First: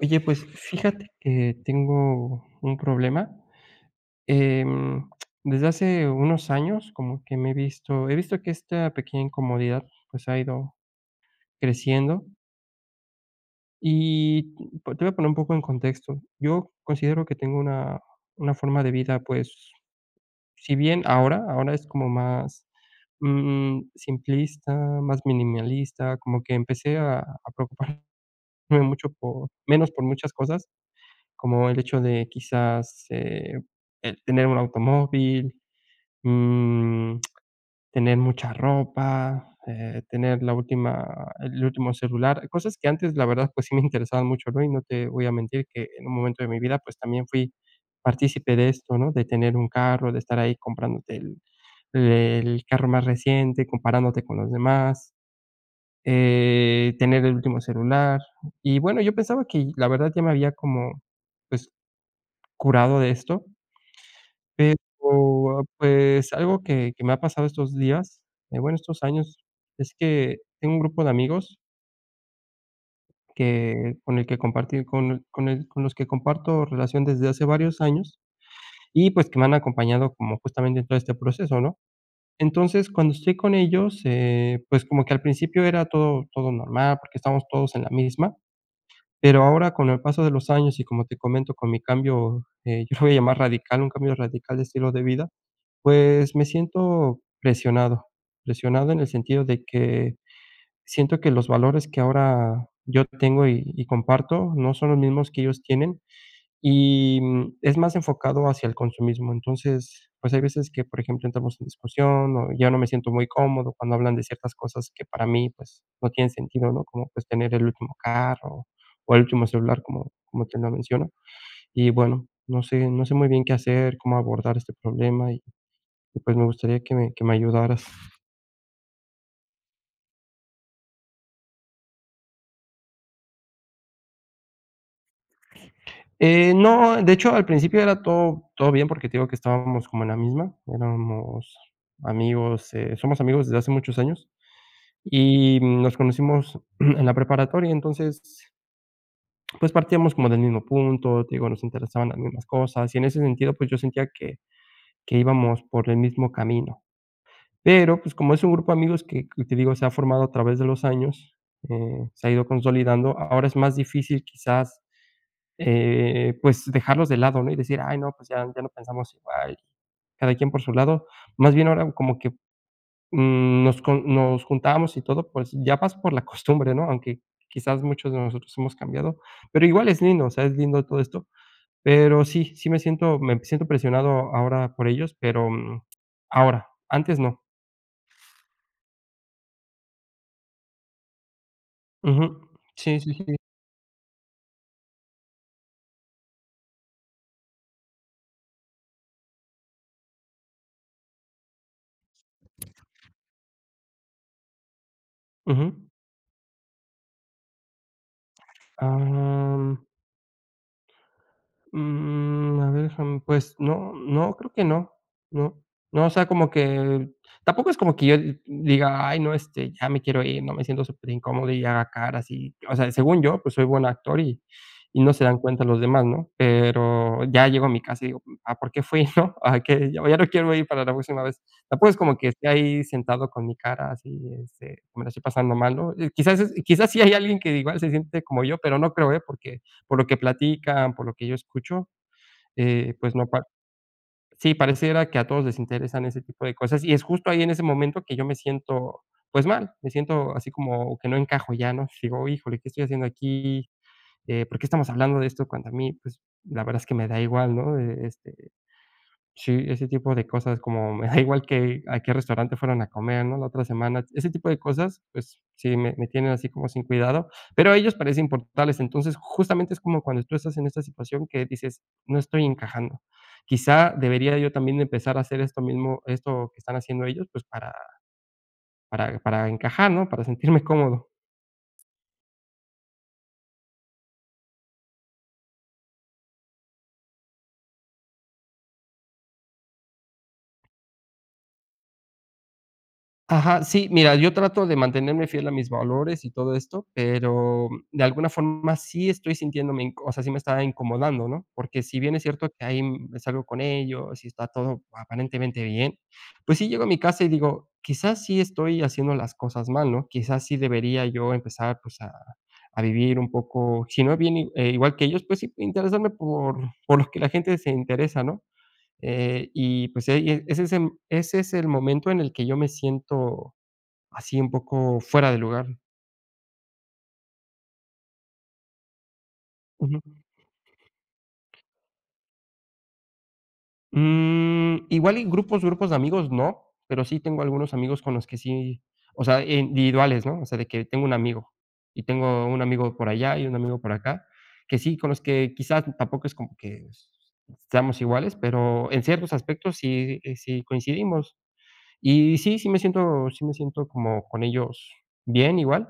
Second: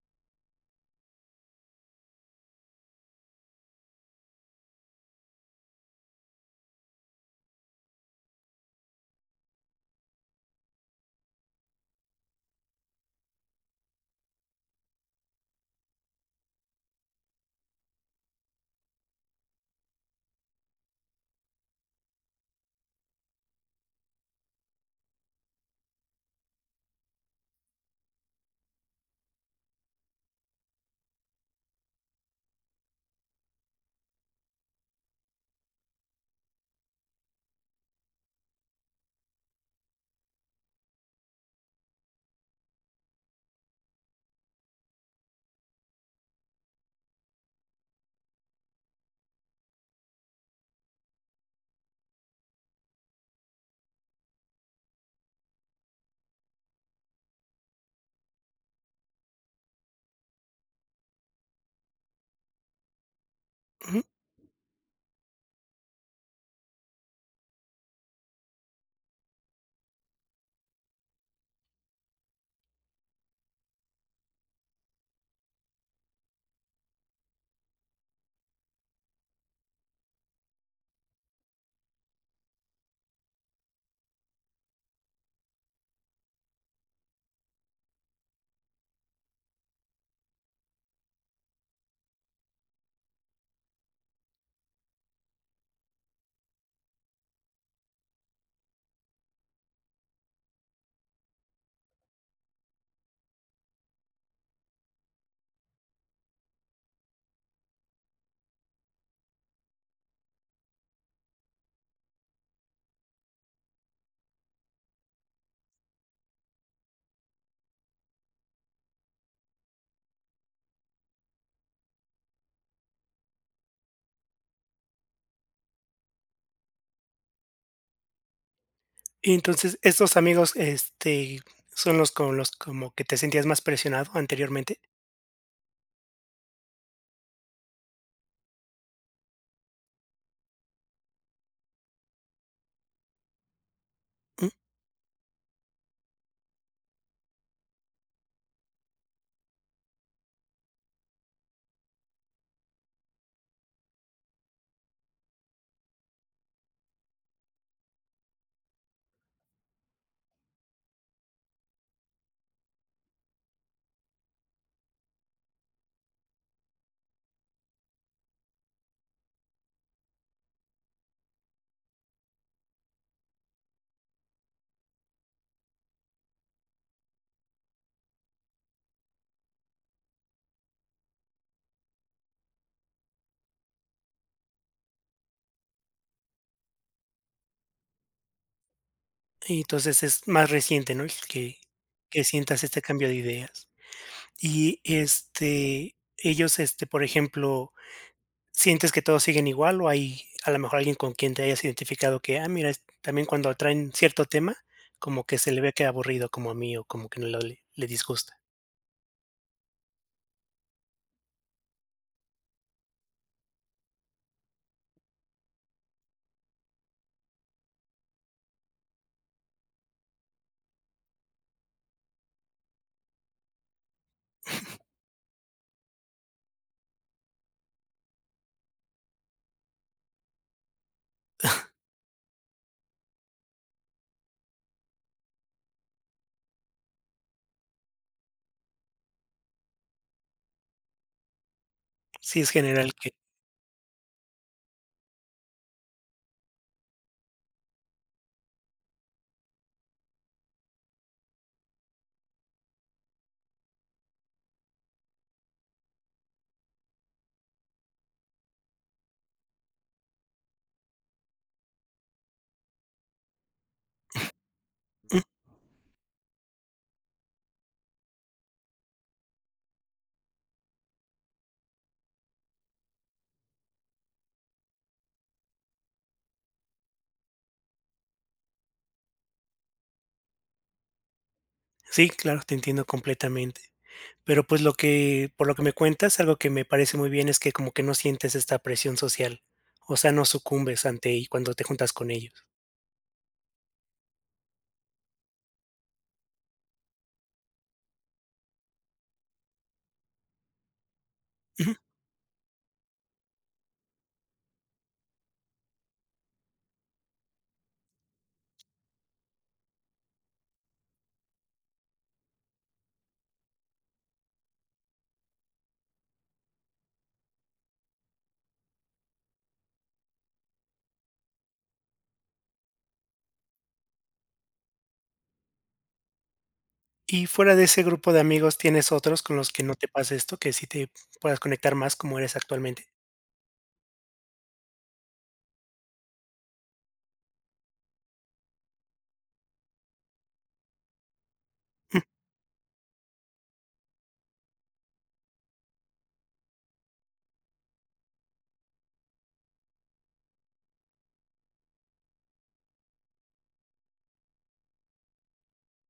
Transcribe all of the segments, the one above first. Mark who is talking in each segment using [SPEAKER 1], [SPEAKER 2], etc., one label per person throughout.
[SPEAKER 1] Oye, pues fíjate que tengo un problema. Em, Desde hace unos años, como que he visto que esta pequeña incomodidad pues ha ido creciendo y te voy a poner un poco en contexto. Yo considero que tengo una forma de vida, pues, si bien ahora es como más simplista, más minimalista, como que empecé a preocuparme mucho por, menos por muchas cosas, como el hecho de quizás, el tener un automóvil, mm, tener mucha ropa, tener la última el último celular, cosas que antes, la verdad, pues sí me interesaban mucho, ¿no? Y no te voy a mentir que en un momento de mi vida, pues también fui partícipe de esto, ¿no? De tener un carro, de estar ahí comprándote el carro más reciente, comparándote con los demás, tener el último celular. Y bueno, yo pensaba que la verdad ya me había como, pues, curado de esto,
[SPEAKER 2] Ujú.
[SPEAKER 1] pero, ah, pues, algo que me ha pasado estos días, bueno, estos años, es que tengo un grupo de amigos que con el que compartí con el- con el con los que comparto relación desde hace varios años y, pues, que me han acompañado como justamente en todo este proceso, ¿no? Entonces, cuando estoy con ellos, pues, como que al principio era todo normal, porque estábamos todos en la misma. Pero ahora con el paso de los años y como te comento, con mi cambio, yo lo voy a llamar radical, un cambio radical de estilo de vida, pues me siento presionado en el sentido de que siento que los valores que ahora yo tengo y comparto no son los mismos que ellos tienen. Y, es más enfocado hacia el consumismo. Entonces, pues, hay veces que, por ejemplo, entramos en discusión, o ya no me siento muy cómodo cuando hablan de ciertas cosas que para mí, pues, no tienen sentido, ¿no? Como, pues, tener el último carro o el último celular, como te lo menciono. Y bueno, no sé muy bien qué hacer, cómo abordar este problema y, pues, me gustaría que me ayudaras.
[SPEAKER 2] Y entonces, estos amigos, son los con los como que te sentías más presionado anteriormente,
[SPEAKER 1] No, de hecho, al principio era todo bien, porque te digo que estábamos como en la misma, éramos amigos, somos amigos desde hace muchos años.
[SPEAKER 2] ¿mm?
[SPEAKER 1] Y nos conocimos en la preparatoria, entonces, pues, partíamos como del mismo punto, te digo, nos interesaban las mismas cosas, y en ese sentido, pues, yo sentía que íbamos por el mismo camino. Pero, pues, como es un grupo de amigos que te digo, se ha formado a través de los años, se ha ido consolidando, ahora es más difícil quizás, pues, dejarlos de lado, ¿no? Y decir: "Ay, no, pues, ya no pensamos igual, cada quien por su lado". Más bien ahora como que nos juntábamos y todo, pues, ya vas por la costumbre, ¿no? Aunque quizás muchos de nosotros hemos cambiado, pero igual es lindo, o sea, es lindo todo esto. Pero sí, me siento presionado ahora por ellos, pero, ahora, antes no.
[SPEAKER 2] Y entonces es más reciente, ¿no? El que
[SPEAKER 1] Ujú.
[SPEAKER 2] sientas este
[SPEAKER 1] Sí,
[SPEAKER 2] cambio
[SPEAKER 1] sí,
[SPEAKER 2] de
[SPEAKER 1] sí.
[SPEAKER 2] ideas. Y, ellos, por ejemplo, ¿sientes que todos siguen igual o hay a lo mejor alguien con quien te hayas identificado que, ah, mira, es también cuando traen cierto tema, como que se le ve
[SPEAKER 1] Ujú.
[SPEAKER 2] que aburrido como a mí o como que no le disgusta?
[SPEAKER 1] Am Mm, a ver, déjame, pues no, no, creo que no, no. No, o sea, como que tampoco es como que yo diga: "Ay, no, este, ya me quiero ir, no, me siento súper incómodo y haga caras", y, o sea, según yo, pues soy buen actor y no se dan cuenta los demás, ¿no? Pero ya llego a mi casa y digo: "Ah, ¿por qué fui?", ¿no? Ah, que ya no quiero ir para la próxima vez. Tampoco es como que esté ahí sentado con mi cara así, este, que me la estoy pasando mal, ¿no? Quizás sí hay alguien que igual se siente como yo, pero no creo, ¿eh? Porque por lo que platican, por lo que yo escucho,
[SPEAKER 2] Sí, es general
[SPEAKER 1] pues
[SPEAKER 2] que
[SPEAKER 1] no pa sí, pareciera que a todos les interesan ese tipo de cosas, y es justo ahí en ese momento que yo me siento, pues, mal, me siento así como que no encajo ya, ¿no? Digo: "Híjole, ¿qué estoy haciendo aquí? ¿Por qué estamos hablando de esto?", cuando a mí, pues, la verdad es que me da igual, ¿no? Sí, ese tipo de cosas, como me da igual que a qué restaurante fueron a comer, ¿no? La otra semana, ese tipo de cosas,
[SPEAKER 2] mm,
[SPEAKER 1] pues sí, me tienen así como sin cuidado, pero a ellos parece importarles. Entonces, justamente es como cuando tú estás en esta situación que dices: "No estoy encajando". Quizá debería yo también empezar a hacer esto mismo, esto que están haciendo ellos, pues para encajar, ¿no? Para sentirme cómodo.
[SPEAKER 2] sí, claro, te entiendo completamente. Pero, pues, lo que por lo que me cuentas, algo que me parece muy bien es que como que no sientes esta presión social, o sea, no sucumbes ante y cuando te juntas con ellos.
[SPEAKER 1] Ajá, sí, mira, yo trato de mantenerme fiel a mis valores y todo esto, pero de alguna forma sí estoy sintiéndome, inc o sea, sí me está incomodando, ¿no?
[SPEAKER 2] Ujú.
[SPEAKER 1] Porque si bien es cierto que ahí me salgo con ellos y está todo aparentemente bien, pues sí llego a mi casa y digo: "Quizás sí estoy haciendo las cosas mal, ¿no? Quizás sí debería yo empezar, pues, a vivir un poco, si no bien, igual que ellos, pues sí interesarme por lo que la gente se interesa", ¿no? Y pues, ese es el momento en el que yo me siento así un poco fuera de lugar.
[SPEAKER 2] Y fuera de ese grupo de amigos, ¿tienes otros con los que no te
[SPEAKER 1] Ujú.
[SPEAKER 2] pasa esto, que sí te puedas conectar más como eres actualmente?
[SPEAKER 1] Mm, igual y grupos de amigos no, pero sí tengo algunos amigos con los que sí, o sea, individuales, ¿no? O sea, de que tengo un amigo, y
[SPEAKER 2] Mm,
[SPEAKER 1] tengo un amigo por allá y un amigo por acá, que sí, con los que quizás tampoco es como que seamos iguales, pero en ciertos aspectos sí, sí coincidimos. Y sí, sí me siento como con ellos bien igual.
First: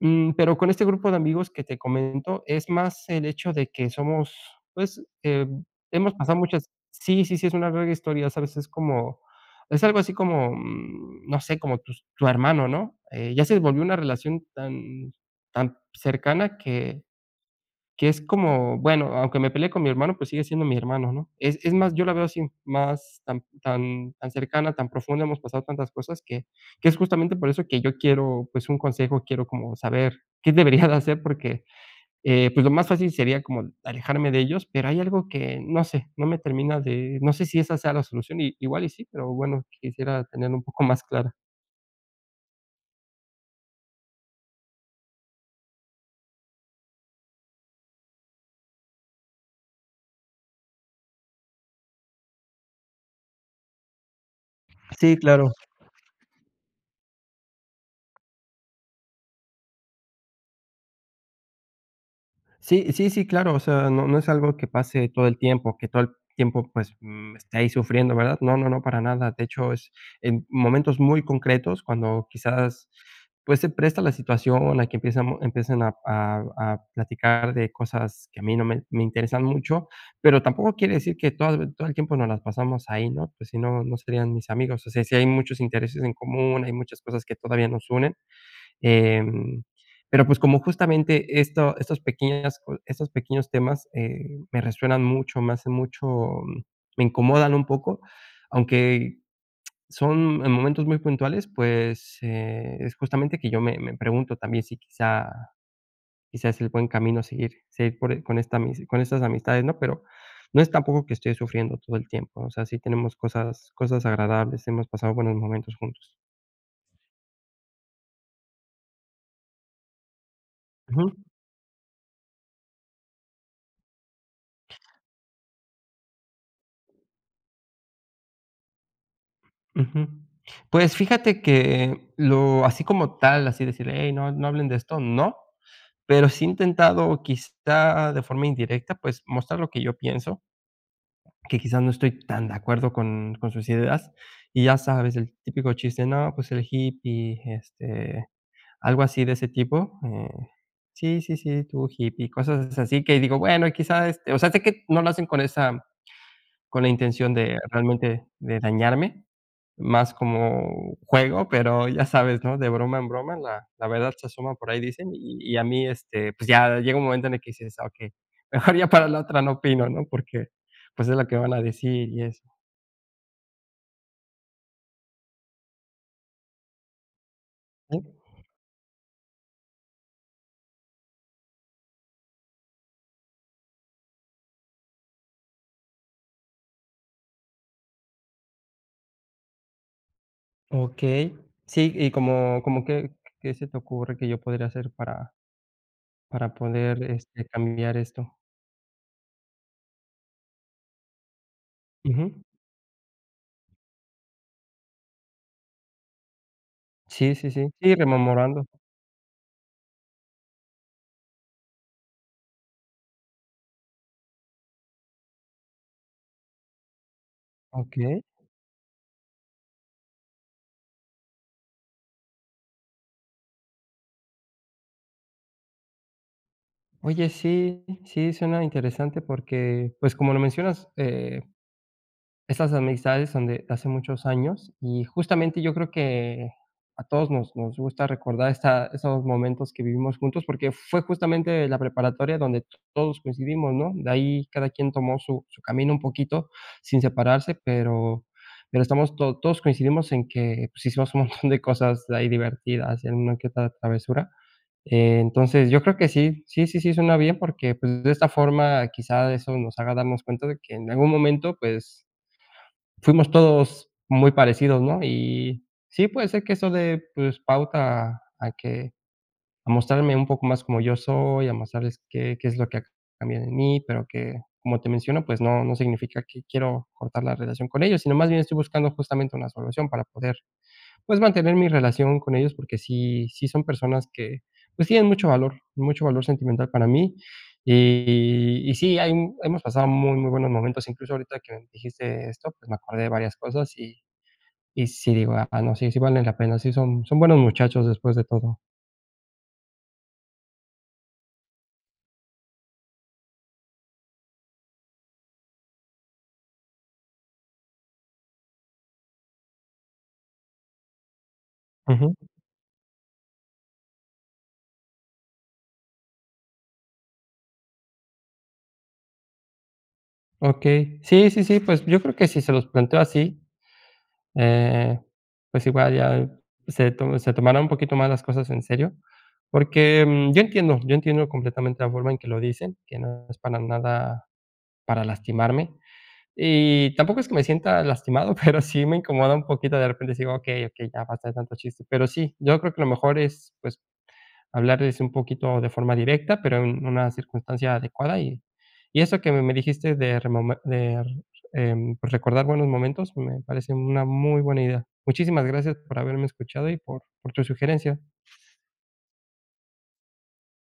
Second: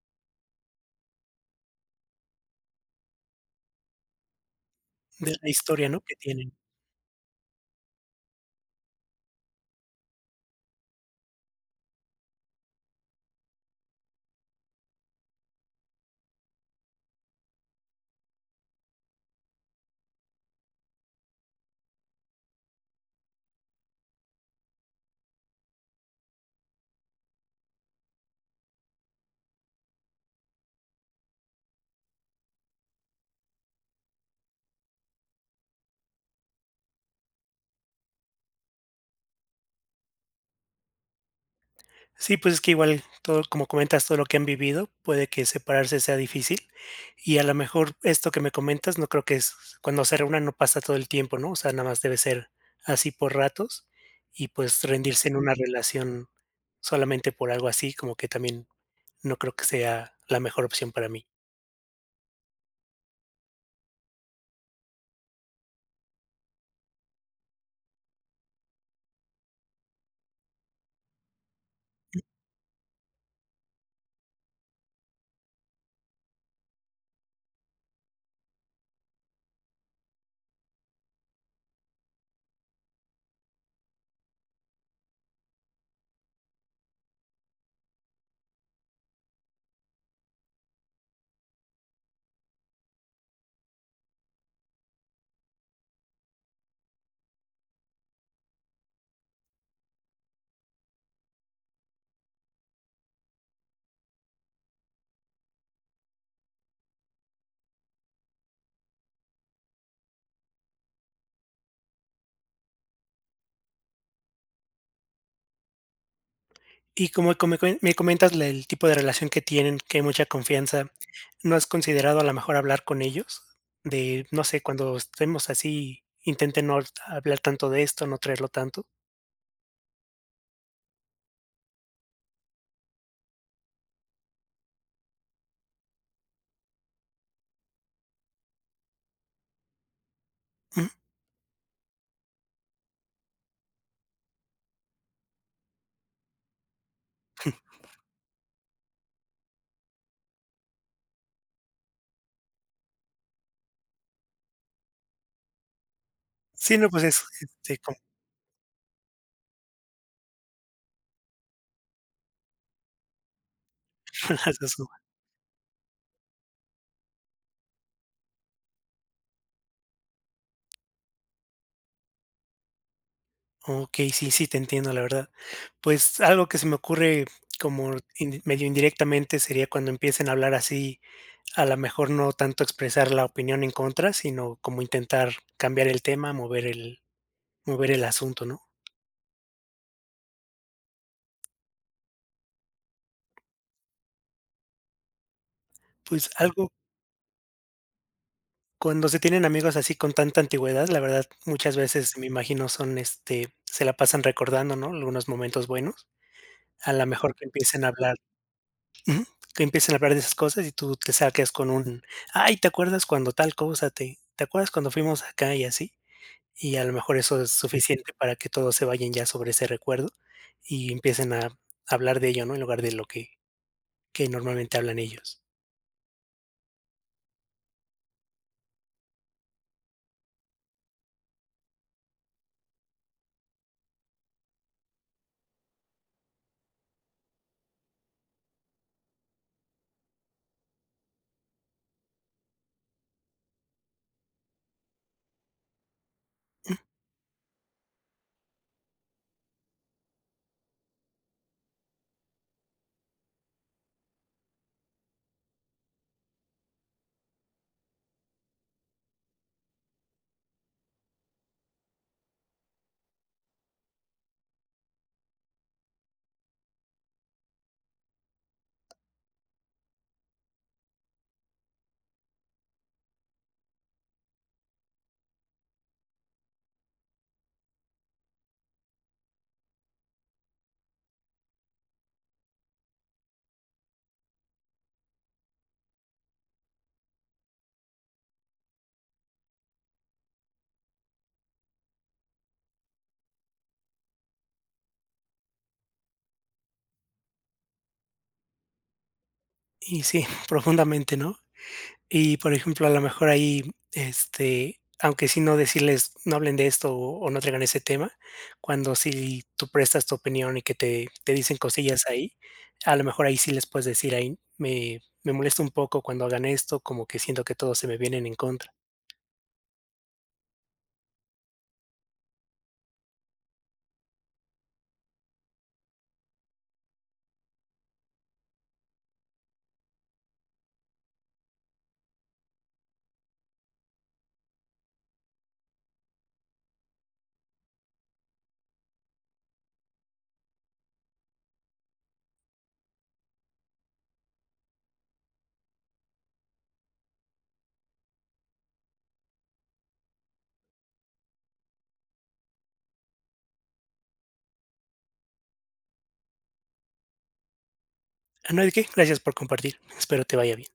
[SPEAKER 1] Mm, pero con este grupo de amigos que te comento, es más el hecho de que somos, pues,
[SPEAKER 2] de la historia, ¿no?,
[SPEAKER 1] hemos
[SPEAKER 2] que
[SPEAKER 1] pasado
[SPEAKER 2] tienen.
[SPEAKER 1] muchas sí, sí, sí, es una larga historia, ¿sabes? Es como es algo así como, mm, no sé, como tu hermano, ¿no? Ya se volvió una relación tan cercana que es como, bueno, aunque me peleé con mi hermano, pues sigue siendo mi hermano, ¿no? Es más, yo la veo así, más tan cercana, tan profunda, hemos pasado tantas cosas que es justamente por eso que yo quiero, pues, un consejo, quiero como saber qué debería de hacer porque, pues, lo más fácil sería como alejarme de ellos, pero hay algo que, no sé, no me termina de no sé si esa sea la solución, y igual y sí, pero bueno, quisiera tener un poco más clara.
[SPEAKER 2] Sí, pues es que igual todo, como comentas, todo lo que han vivido, puede que separarse sea difícil. Y a lo mejor esto que me comentas, no creo que es cuando se reúnan no pasa todo el tiempo, ¿no? O sea, nada más debe ser así por ratos, y pues
[SPEAKER 1] Sí,
[SPEAKER 2] rendirse en
[SPEAKER 1] claro.
[SPEAKER 2] una relación solamente por algo así, como que también no creo que sea la mejor opción para mí.
[SPEAKER 1] Sí, sí, sí, claro, o sea, no es algo que pase todo el tiempo, que todo el tiempo, pues, esté ahí sufriendo, ¿verdad? No, no, no, para nada. De hecho, es en momentos muy concretos cuando quizás, pues, se presta la situación a que empiecen a platicar de cosas que a mí no me interesan mucho, pero tampoco quiere decir que todo el tiempo nos las pasamos ahí, ¿no? Pues, si no, no serían mis amigos. O sea, sí hay muchos intereses en común, hay muchas cosas que todavía nos unen. Em, pero, pues, como justamente esto estos pequeñas co estos pequeños temas, me resuenan mucho, me hacen mucho me incomodan un poco, aunque son en momentos muy puntuales, pues, es justamente que yo me pregunto también si quizá es el buen camino seguir por e- con esta amis con estas amistades, ¿no? Pero no es tampoco que estoy sufriendo todo el tiempo, o sea, sí tenemos cosas agradables, hemos pasado buenos momentos juntos.
[SPEAKER 2] Y como come cuen me comentas la el tipo de relación que tienen, que hay mucha confianza, ¿no has considerado a lo mejor hablar con ellos? De, no sé, cuando estemos así, intenten no hablar tanto de esto, no traerlo tanto.
[SPEAKER 1] Ujú. Pues fíjate que lo así como tal, así decirle: "Hey, no hablen de esto", no, pero sí he intentado, quizá de forma indirecta, pues mostrar lo que yo pienso,
[SPEAKER 2] Ujú.
[SPEAKER 1] que quizás no estoy tan de acuerdo con sus ideas. Y ya sabes, el típico chiste: "No, pues el hippie", este, algo así de ese tipo, "Sí, sí, sí, tú hippie", cosas así que digo, bueno, quizás, este, o sea, sé que no lo hacen con esa
[SPEAKER 2] Sí,
[SPEAKER 1] con la
[SPEAKER 2] no, pues es,
[SPEAKER 1] intención de
[SPEAKER 2] este, como
[SPEAKER 1] realmente de dañarme, más como juego, pero ya sabes, ¿no? De broma en broma, la verdad se asoma por ahí dicen, y a mí, este, pues ya llega un momento en el que dices: "Ah, okey, mejor ya para la otra no opino", ¿no? Porque, pues, es lo que van a decir y eso.
[SPEAKER 2] Okey, sí, sí, te entiendo, la verdad. Pues, algo que se me ocurre como
[SPEAKER 1] Sí,
[SPEAKER 2] indi medio indirectamente sería cuando empiecen a hablar así, a lo mejor no tanto expresar la opinión en contra, sino como intentar cambiar el tema, mover el asunto, ¿no?
[SPEAKER 1] okey. Sí, y ¿qué se te ocurre que yo podría hacer
[SPEAKER 2] Pues
[SPEAKER 1] para
[SPEAKER 2] algo
[SPEAKER 1] poder, este, cambiar esto?
[SPEAKER 2] cuando se tienen amigos así con tanta antigüedad, la verdad, muchas veces me
[SPEAKER 1] Ujú.
[SPEAKER 2] imagino son, se la pasan recordando, ¿no?, algunos momentos buenos. A lo mejor
[SPEAKER 1] Sí,
[SPEAKER 2] que
[SPEAKER 1] sí, sí.
[SPEAKER 2] empiecen a
[SPEAKER 1] Sí,
[SPEAKER 2] hablar
[SPEAKER 1] rememorando.
[SPEAKER 2] ujú, que empiecen a hablar de esas cosas y tú te saques con un: "Ay, ¿te acuerdas cuando tal cosa? ¿Te acuerdas cuando fuimos acá?", y así. Y a lo mejor eso es suficiente
[SPEAKER 1] Okey.
[SPEAKER 2] para que todos se vayan ya sobre ese recuerdo y empiecen a hablar de ello, ¿no?, en lugar de lo que normalmente hablan ellos.
[SPEAKER 1] Oye, sí, sí, suena interesante porque, pues, como lo mencionas, eh, esas amistades son de hace muchos años y justamente yo creo que a todos nos gusta recordar esta esos momentos que vivimos juntos, porque fue justamente la preparatoria donde todos coincidimos, ¿no? De ahí cada quien tomó su camino un poquito sin separarse, pero estamos to todos coincidimos en que, pues, hicimos un montón de cosas ahí divertidas en una que otra travesura. Entonces, yo creo que sí, sí, sí, sí, suena bien porque, pues, de esta forma quizá eso nos haga darnos cuenta de que en algún momento, pues, fuimos todos muy parecidos, ¿no? Y sí, puede ser que eso de, pues, pauta a que a mostrarme un poco más como yo soy, a mostrarles qué es lo que ha cambiado en mí, pero que, como te menciono, pues no significa que quiero cortar la relación con ellos, sino más bien estoy buscando justamente una solución para poder, pues, mantener mi relación con ellos, porque sí son personas que, pues, tienen mucho valor sentimental para mí. Y sí, hay un hemos pasado muy, muy buenos momentos. Incluso ahorita que me dijiste esto, pues, me acordé de varias cosas y sí digo: "Ah, no, sí, sí valen la pena, sí son buenos muchachos después de todo".
[SPEAKER 2] Y sí, profundamente, ¿no? Y, por ejemplo, a lo mejor ahí, aunque sí no decirles: "No hablen de esto", o "No traigan ese tema", cuando sí tú prestas tu opinión y que te dicen cosillas
[SPEAKER 1] Ujú.
[SPEAKER 2] ahí, a lo mejor ahí sí les puedes decir: ahí me molesta un poco cuando hagan esto, como que siento que todos se me vienen en contra".
[SPEAKER 1] Okey. Sí, sí, sí, pues, yo creo que si se los planteo así, eh, pues igual ya se tomará un poquito más las cosas en serio, porque, mm, yo entiendo completamente la forma en que lo dicen, que no es para nada para lastimarme, y tampoco es que me sienta lastimado, pero sí me incomoda un poquito de repente, sí digo: "Okey, okey, ya basta de tanto chiste", pero sí, yo creo que lo mejor es, pues, hablarles un poquito de forma directa, pero en una circunstancia adecuada. Y eso que me dijiste de pues, recordar buenos momentos, me parece una muy buena idea. Muchísimas gracias por haberme escuchado y por tu sugerencia.
[SPEAKER 2] Ah, no hay de qué, gracias por compartir, espero te vaya bien.